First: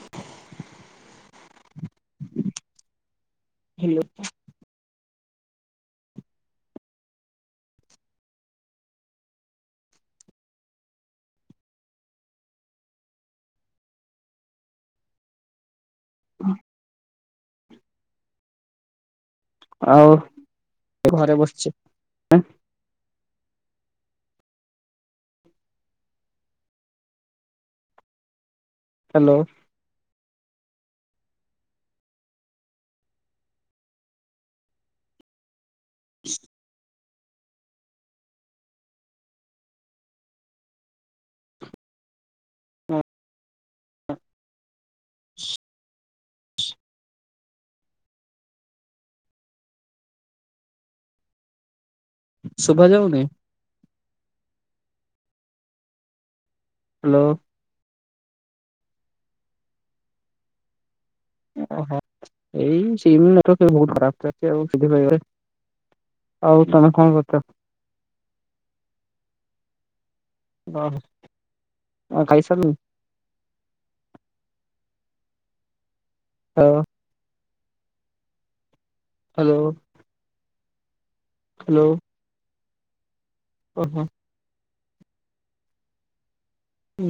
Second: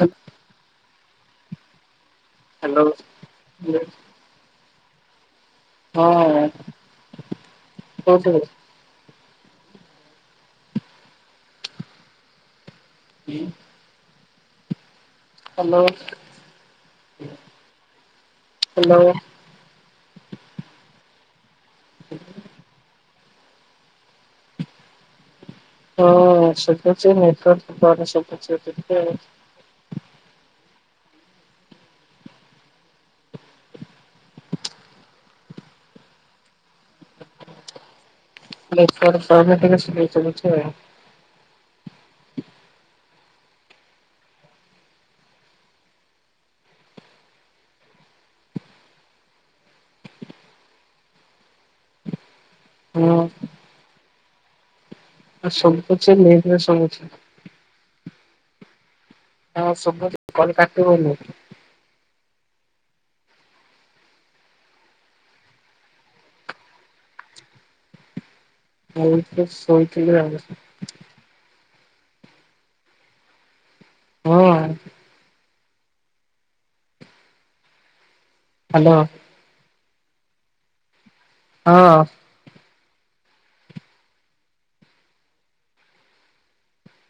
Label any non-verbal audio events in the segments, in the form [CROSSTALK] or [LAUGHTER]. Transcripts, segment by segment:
ହ hello. Hello [UNINTELLIGIBLE] ହଁ କୋଉଠିକି? ହୁଁ। ହାଲୋ ଅ ହାଲୋ। ଆଉ ଘରେ ବସଚି। ହଁ ସେଟା ସେ ନେଟୱାର୍କ ପରେ ଶୁଭୁଚି ଟିକେ। ହ୍ୟାଲୋ ନେଟୱାର୍କ ପାଉନି ଟିକେ ସ୍ଳୋ ଚାଲୁଛି ଆଉ। ଶୁଭା ଯାଉନି? ହଁ ଆ ଶୁବୁଚି ନେଟ ଆସୁନି। ହାଲୋ। ଆ ହଁ ଶୁଭୁଚି କଲ କାଟି ହୋଉନି। ଓହୋ ଏଇ ସିମି [INAUDIBLE] ବୋହୁତ ଖରାପ ଚାଲିଚି ଆଉ ସେଥିପାଇ ଆଉ ତମେ କଣ କରୁଚ? ମୁଇଁ ତ ଶୋଇଥିଲି ଆଉ [UNINTELLIGIBLE] ଓହୋ ଅଉ ଖାଇସାରିଲୁଣି? ହୁଁ। ହୋଉ। ହାଲୋ। ହାଲୋ। ହଁଅଁ। ଓହୋ।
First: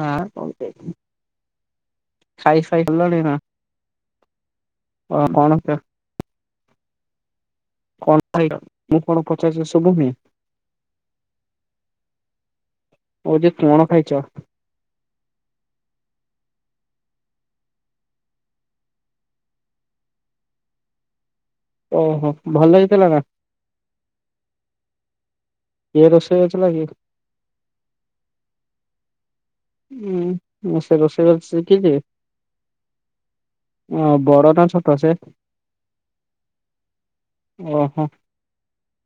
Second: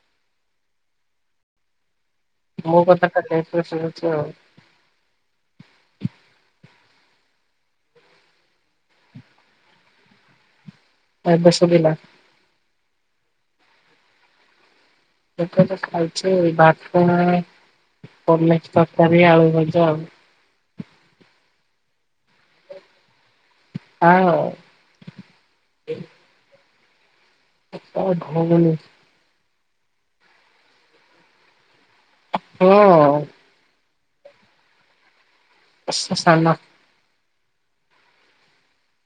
ନା କହିଦେବି। ମୋ କଥାଟା ଡେରିରେ ଶୁଣୁଚି ଆଉ। ଓ କଣ ସେ କଣ ଖାଇଲ ମୁଁ କଣ ପଚାରୁଚି ଶୁଭୁନି? ବାଇ ପାସରେ ଓଲେହିଲା। ମୁଁ କହୁଚି କଣ ଖାଇଚ? ହୋଟେଲରେ ଖାଉଛି ଭାର ପନିର ତରକାରୀ ଆଳୁ ଭଜା ଆଉ। ଓହୋ ଭଲ ହେଇଥିଲାନା। ଆଓ। କିଏ ରୋଷେଇ କରିଥିଲା କିଏ। ତମ ଭଉଣି। ଉୁଁ ସେ ରୋଷେଇ କରି ଶିଖିଛି। ହଁ। ଅଁ ବରଦା ଛକ ସେ। ସେ ସାନ। ଆହ।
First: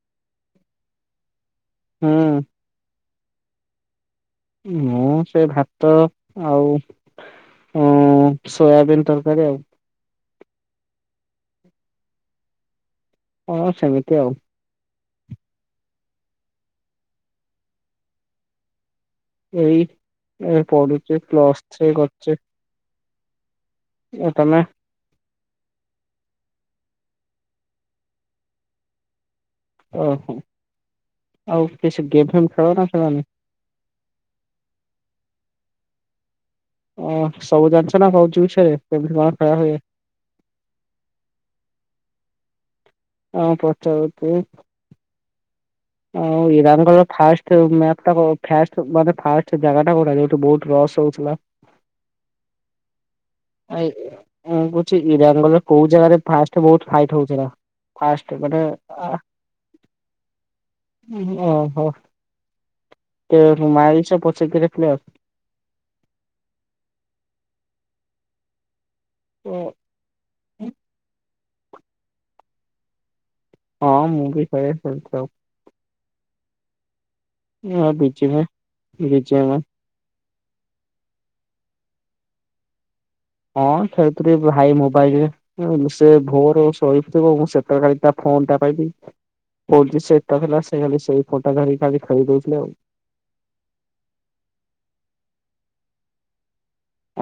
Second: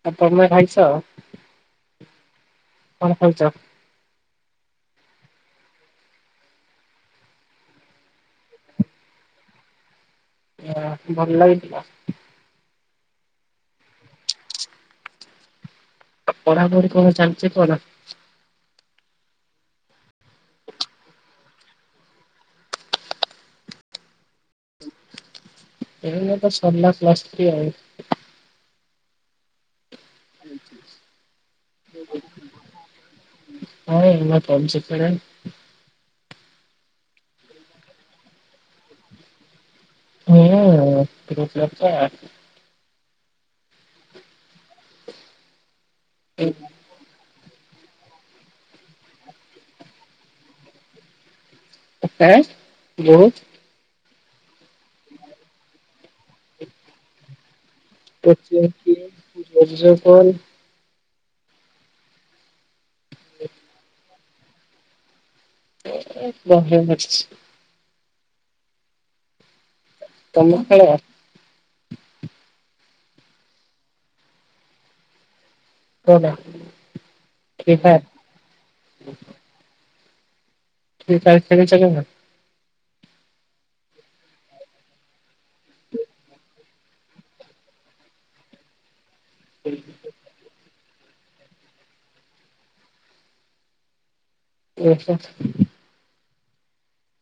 ଆଉ ତମେ ଖାଇଚ? ହୁଁ। କଣ ଖାଇଚ? ମୁଁ ସେଭାତ ଆଉ ଉୁଁ ସୋୟାବିନ ତରକାରୀ ଆଉ ଭଲ ଲାଗିଥିବ। ଅଁ ସେମିତି ଆଉ ପଢାପଢି କଣ ଚାଲିଚି କଣ? ଏଇ ଏଁ ପଢୁଚେ ପ୍ଲସ୍ ଥ୍ରୀ କରୁଚେ। ଆଉ ତମେ। ଏଇ ଜଷ୍ଟ ସରିଲା ପ୍ଲସ ଥ୍ରୀ ଆଉ। ଓହୋ ଆଉ କିଛି ଗେମ ଫେମ ଖେଳନା ଖେଳଣି। ହଁଏ ମୁଁ ପଢୁଛି ପରା। ଅଁ ସବୁ ଜାଣିଛନା କଉଛୁ ମିଛରେ କେମତି କଣ ଖେଳହୁଏ? [UNINTELLIGIBLE] ହଁ ପଚାରନ୍ତୁ। ଆଉ ଉଇରାନଙ୍କର ଫାଷ୍ଟ। ଯୋଉ ମ୍ୟାପଟା ପାଷ୍ଟେ ମାନେ ଫାଷ୍ଟେ ଜାଗାଟା କୋଉଟା ଯୋଉଠି ବହୁତୁ ଲସ ହଉଥିଲା। ଆଁ ବହୁତ। ଆଇଁ ମୁଁ କହୁଛି ଇରାନର କୋଉ ଜାଗାରେ ଫାଷ୍ଟ ବହୁତ ଫାଇଟି ହଉଥିଲା। ପାଷ୍ଟେ ମାନେ ଆଁ। ଭୋଜି ଦେଇ କଲ ଉୁଁ ହୁଁ ଅହୋ [UNINTELLIGIBLE] ଏହେ ଶହେ ପଚିଶି। ଓ ତମେ ଖାଇଦବା। ହଁ ମୁଁବି କରେ ସେମିତି ଥାଉ। କଣଟା? ନୂଆ ବିଞ୍ଚଣା ବିଞ୍ଚଣା। ଇଏ ଚାଲି ଚାଲି ଚାଲିଗଲା। ହଁ ଖେଳୁଥିଲି ଭାଇ ମୋବାଇଲରେ। ଆଉ ସେ ଭୋର ସୋଇଥିବ ମୁଁ ସେତେବେଳେ ଖାଲି ତା ଫୋନଟା ପାଇବି। ହଉଛି ସେଟା ହେଲା ସେ ଖାଲି ସେଇ ପଟା ଧରିକି ଖାଲି ଖେଳେଇ ଦେଉଥିଲେ ଆଉ। ଓହୋ।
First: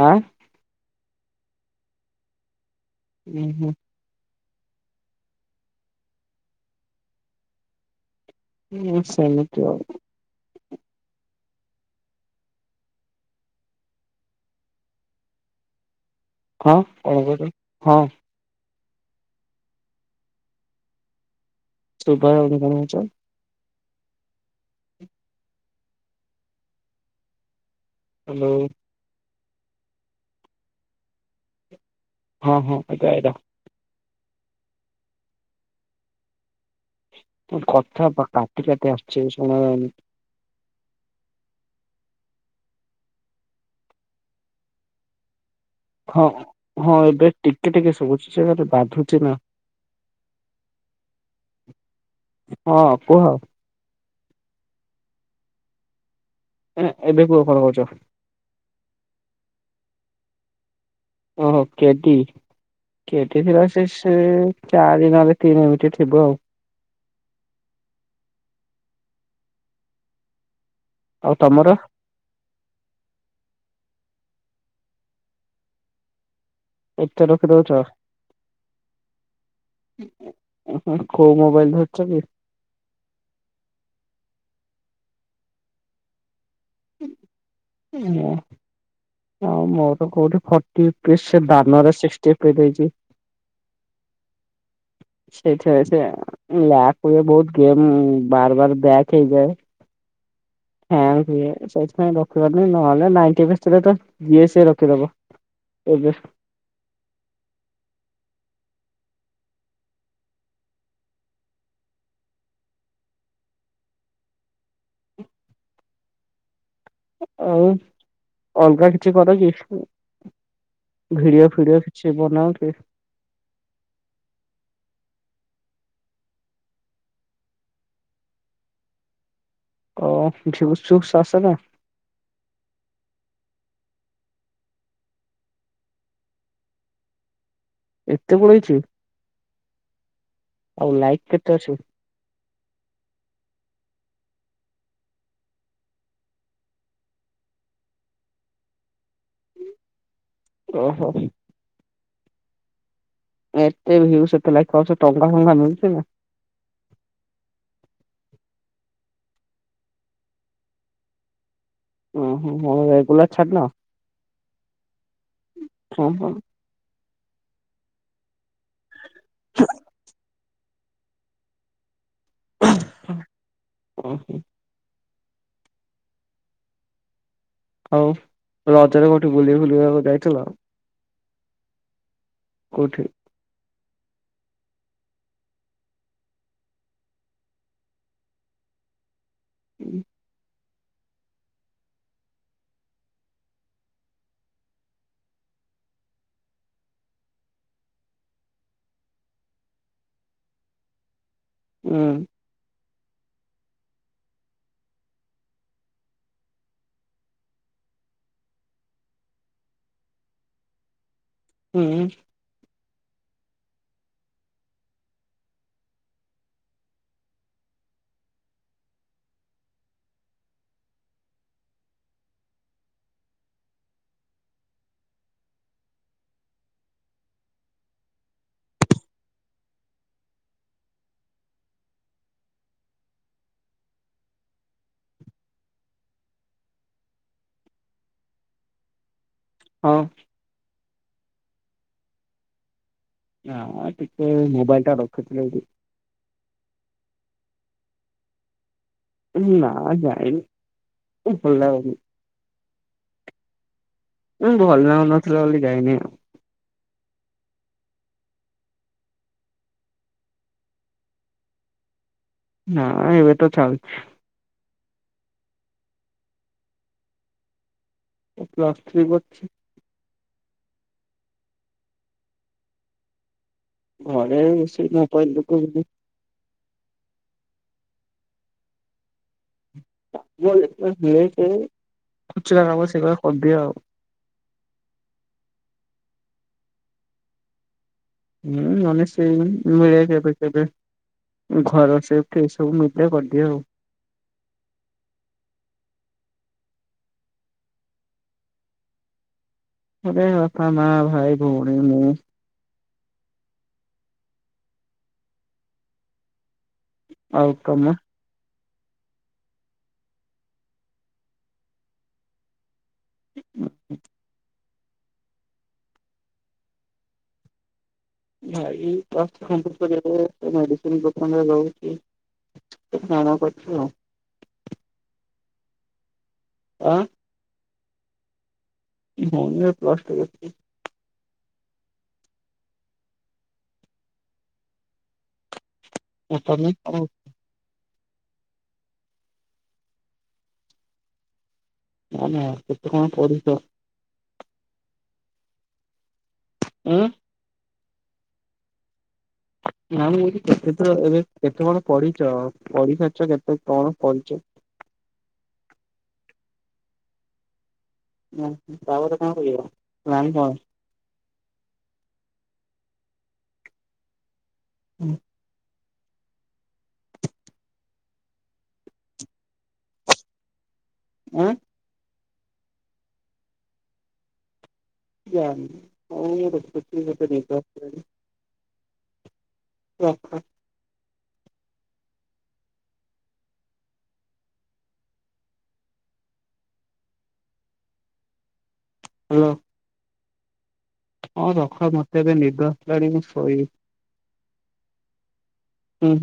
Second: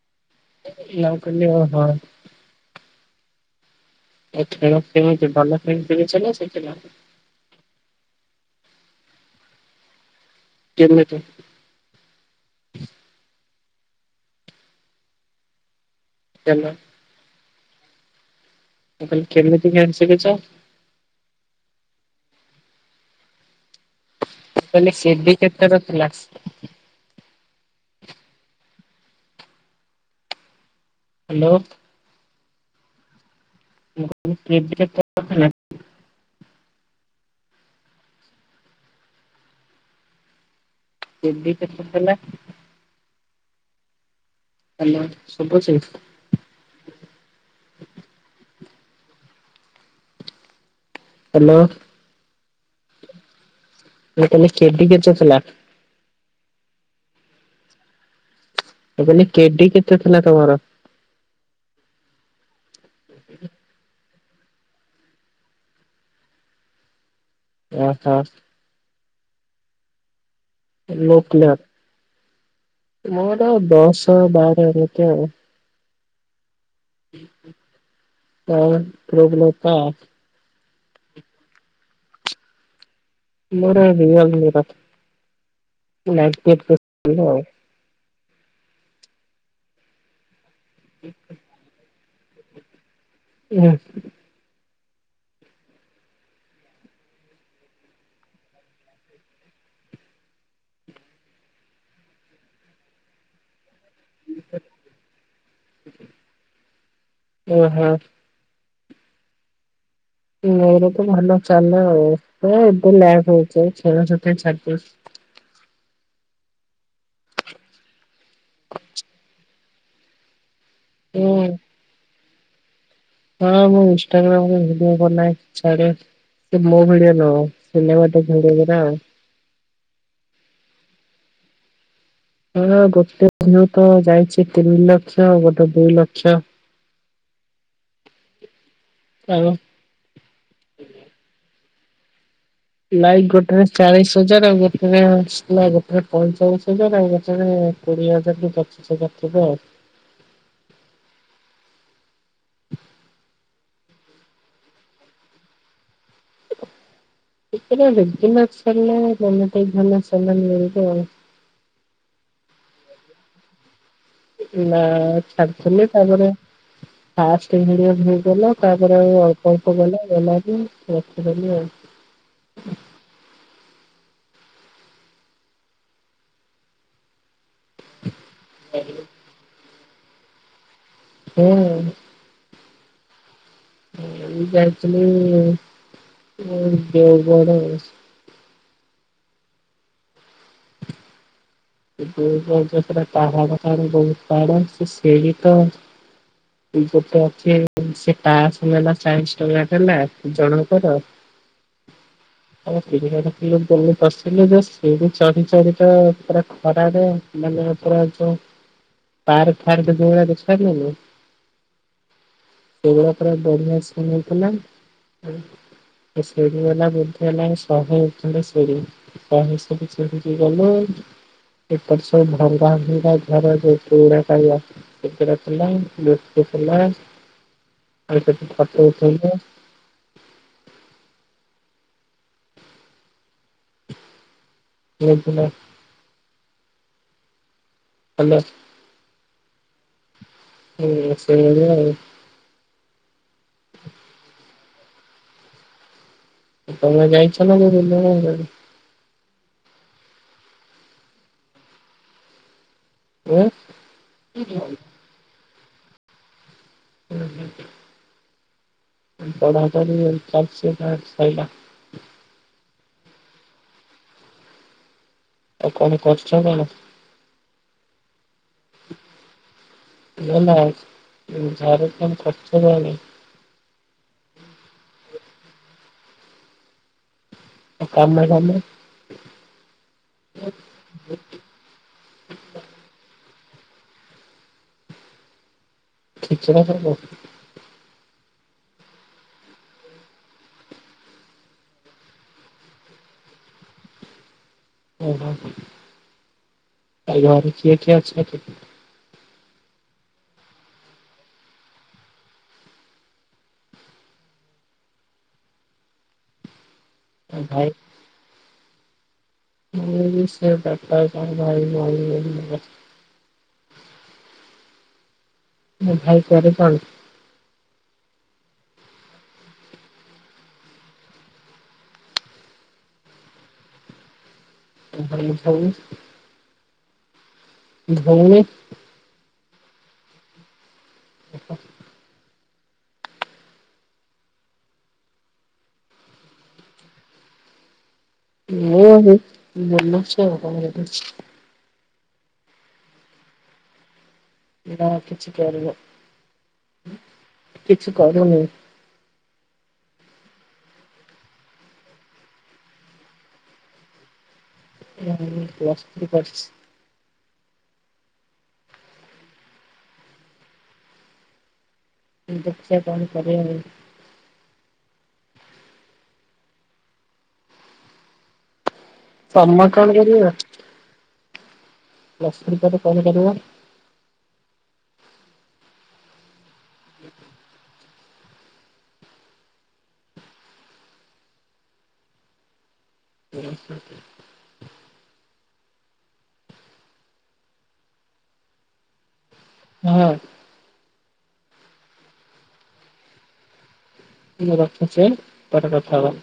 ଆଁ? ନା କନ୍ୟା ହଁ। ହୁଁ ହୁଁ। ଏ ଖେଳ କେମିତି ଭଲ ପ୍ରିଣ୍ଟ ସିଖିଚ ନାଁ ସେକେଣ୍ଡ ହ୍ୟାଣ୍ଡ? ହଁ ସେମିତି ଆଉ। କେମିତି? ଖେଳ ହଁ [UNINTELLIGIBLE] ହଁ। ମୁଁ କହିଲି କେମିତିକା ଆଣି ସିକିଚ? ଶୁଭା ଯାଉନି କଣ କହୁଚ? କହିଲି ସିବି କେତେ ରଖିଲ। ହାଲୋ। ହାଲୋ। ହଁ ହଁ ଏଟା ଏଇଟା। ହୁଁ ହୁଁ କେଜି କେତେ? [UNINTELLIGIBLE] କଥା ବା କାଟି କାଟି ଆସୁଚି ଶୁଣାଯାଉନି। କେବି କେତେ ଥେଲା। ହାଲୋ ଶୁବୁଚି। ହଁ ହଁ ଏବେ ଟିକେ ଟିକେ ସୁବୁଚି ସେଇଆପା ବାଧୁଚି ନା। [INAUDIBLE] ହାଲୋ ହଁ କୁହ [UNINTELLIGIBLE] କେଡ଼ି କେତେଥିଲା। ଏ ଏବେ କୁହ କଣ କହୁଛ? ମୁଁ କହିଲେ କେଡି କେତେ ଥିଲା ତମର? ଓହୋ କେଟି କେଟି ଥିଲା ସେ ହୁଁ ଚାରି ନହେଲେ ତିନି ଏମିତି ଥିବ ଆଉ। ଏ ଆଛା। ଆଉ [UNINTELLIGIBLE] ତମର ମୋର ଦଶ ବାର ଏମିତି ଆଉ। ଏତେ ରଖିଦଉଛ ଆଉ [UNINTELLIGIBLE] କୋଉ ମୋବାଇଲ ଧରିଚ କି? ମୋର ରିଅଲମି ର [UNINTELLIGIBLE] ଆଉ ମୋର କୋଉଠିଟି ଫୋଟି [UNINTELLIGIBLE] ଚିପି ଦେଇଚି। ହୁଁ। [UNINTELLIGIBLE] ଲ ପରେ ବହୁତ ଗେମ ବାର ବାର ବ୍ୟାକ ହେଇଯାଏ। ହ୍ୟାଙ୍ଗ ହୁଏ ସେଇଥିପାଇଁ ରଖିବାରୁନି ନହେଲେ ନାଇଣ୍ଟି [UNINTELLIGIBLE] ଯିଏ ସିଏ ରଖିଦବ ଏବେ। ଓହୋ। ମୋର ତ ଭଲ ଚାଲ ଆଉ ନାଁ ଏବେ ଲ୍ୟାକ ହଉଚି ଛେରା ଛେତେ [UNINTELLIGIBLE] ଆଉ ଅଲଗା କିଛି କର କି? ହଁ ଭିଡିଓ ଫିଡିଓ କିଛି ବନାଅ କି? ହଁ ମୁଁ ଇନଷ୍ଟାଗ୍ରାମରେ ଭିଡିଓ ବନାଏ ଛାଡ଼େ। ସେ ମୋ ଭିଡିଓ ନୁହଁ ସିନେମାଟା ଭିଡିଓ ଗୁରା ଆଉ। ଓହୋ ଜୁକ୍ସ ସୁକ୍ସ ଆସେ ନା। ହଁ ଗୋଟେ ଥର ତ ଯାଇଛି ତିନି ଲକ୍ଷ ଗୋଟେ ଦୁଇ ଲକ୍ଷ। ଏତେ ପଳେଇଛି? ହଁ। ଆଉ ଲାଇକ୍ କେତେ ଅଛି? ଲାଇକ୍ ଗୋଟେରେ ଚାଳିଶ ହଜାର ଆଉ ଗୋଟେରେ ସ ଗୋଟେରେ ପଇଁଚାଳିଶ ହଜାର ଆଉ ଗୋଟେରେ କୋଡିଏ ହଜାର କି ପଚିଶ ହଜାର ଥିବ ଆଉ। ଓହୋ। ଏତେ ଭିୟୁ ସେତେ ଲାଇକ୍ ପାଉଛ ସେ ଟଙ୍କା ଫଙ୍କା ମିଳୁଛି ନା? ଦଦନାସଲେ ମନ ଟେ ଧାନ ଚନ ମି ଓ ହୋ ହ ରେଗୁଲାର ଛାଡ଼ିଲ। ନା ଛାଡିଥିଲି ହଁ ତାପରେ ହଁ ଫାଷ୍ଟ ହେଇଗଲା। ତାପରେ ଆଉ ଅଳ୍ପ ଅଳ୍ପ ଗଲା ଗଲା ରୁ ରଖଦେଲି ଆଉ। ହଁ ଓଁ ହୋ [UNINTELLIGIBLE] ଆଉ ରଜରେ କୋଉଠି ବୁଲି ବୁଲିବାକୁ ଯାଇଥିଲ? ହୁଁ। କୋଉଠି? ଏଇ ଯାଇଥିଲି ଦେଓଗଡ ଆଉ। ହୁଁ। ସେଟା ପାହା କ ବହୁତ ବାଡ ସେ ବି ତ [UNINTELLIGIBLE] ଗୋଟେ ଅଛି ସେ ତାସ ନେଲା ଚାଳିଶ ଟଙ୍କା ଦେଲା ଜଣଙ୍କର। [INAUDIBLE] ଉଁ। ଆ ସେ ବସି ଯେ ସେଇ ଚଢି ଚାରିଟା [UNINTELLIGIBLE] ଖରାରେ ମାନେ ପୁରା ଯୋଉ। ପାର୍ ଫାର୍ଦ ଜୋଡ଼ ତ ଖରିଲ [UNINTELLIGIBLE] ହୁଁ। ସେଗୁଡା ପରା ବଢିଆ ଶୁଣେଇଥିଲା। ସେ ସିଡ଼ି ହେଲା ବୋଧେ ହେଲାଣି ଶହେ ଖଣ୍ଡେ ସିଡ଼ି। ଶହେ ସିଡ଼ି ଚଢ଼ିକି ଗଲୁ। ସେପଟେ ସବୁ ଭଙ୍ଗା ଭଙ୍ଗା ଘର ଯୋଉ ପୁରୁଣାକାଳିଆ। ଥିଲାଥିଲା ଆଠ [UNINTELLIGIBLE] ବଥିଲା [UNINTELLIGIBLE] ହାଲୋ। ହଁ। ହୁଁ ସେଇ ଭଳିଆ ଆଉ। ନାଁ ଟିକେ ଏଇ ମୋବାଇଲଟା ରଖିଥିଲ କି? ତମେ ଯାଇଛ ନା [UNINTELLIGIBLE] ନା ଯାଇନି, ଭଲ ଲାଗୁନି। ଉଁ ଭଲ ଲାଗୁନଥିଲା ବୋଲି ଯାଇନି ଆଉ। ହୁଁ ହୁଁ। ପଢ଼ା ପଢି ଚାଲିଛି ନା ସରିଲା? ନାଁ ଏବେ ତ ଚାଲୁଛି। ଆଉ କଣ କରୁଛ କଣ? ମୁଁ ପ୍ଲସ୍ ଥ୍ରୀ କରୁଛି। ଭଲ [UNINTELLIGIBLE] କରୁଛ ତା ହେଲେ। ଘରେ ସେଇ ମୋବାଇଲ ଦେଖୁଥିଲି। ଆଉ କାମ କାମ? କାମ ଦେଖିବା ଲେଟରେ ଖୁଚୁରା କାମ ସେରା କରିଦିଏ ଆଉ। ଖୁଚୁରା କାମ? ହୁଁ ନ ହେଲେ ସେଇ କେବେ କେବେ ଘର ସେଫ ଏ ସବୁ [UNINTELLIGIBLE] କରିଦିଏ ଆଉ। ଓ ହୋ ଘରେ କିଏ କିଏ ଅଛନ୍ତି? ଘରେ ବାପା ମା ଭାଇ ଭଉଣୀ ମୁଁ। ଆଉ ତମ [UNINTELLIGIBLE] ଭାଇ ଭଉଣୀ ହ୍ [UNINTELLIGIBLE] ଭାଇ କରେ କଣ? ଭାଇ [UNINTELLIGIBLE] ମେଡିସିନ ଦୋକାନରେ ରହୁଛି। [UNINTELLIGIBLE] କରୁଛି ଆଉ। ଆଉ [UNINTELLIGIBLE] ଆ ଭଉଣୀ? ଭଉଣୀ ର ପ୍ଲସ୍ ଟୁ [UNINTELLIGIBLE] ଓ। [UNINTELLIGIBLE] [UNINTELLIGIBLE] ନା ନା କେତେ କଣ ପଢିଛ? ନା କିିଛି [UNINTELLIGIBLE] ଉଁ? କିଛି କରୁନି। ନା ମୁଁ କେତେ ତ ଏବେ କେତେ କଣ ପଢିଛ ପଢିସାରିଛ କେତେ କଣ ପଢିଛ? ମୁଁ ପ୍ଲସ୍ ଥ୍ରୀ କରିଛି। ହଁ ତାପରେ କଣ କରିବ ପ୍ଲାନ୍ କଣ? ଦେଖିଆ କଣ କରିବା ଆଉ। ହୁଁ। ତମେ କଣ କରିବ? ଉଁ? ପ୍ଲସ୍ ଥ୍ରୀ ପରେ କଣ କରିବ? [UNINTELLIGIBLE] ହ ହଁ। [UNINTELLIGIBLE] ହ୍ୟାଲୋ। ହଁ। ହଁ ରଖ ମତେ ଏବେ ନିଦ ଆସିଲାଣି ମୁଁ ଶୋଇବି। ଟିକେ ରଖୁଛି ପରେ କଥା ହୁଁ ହବା। ହୁଁ।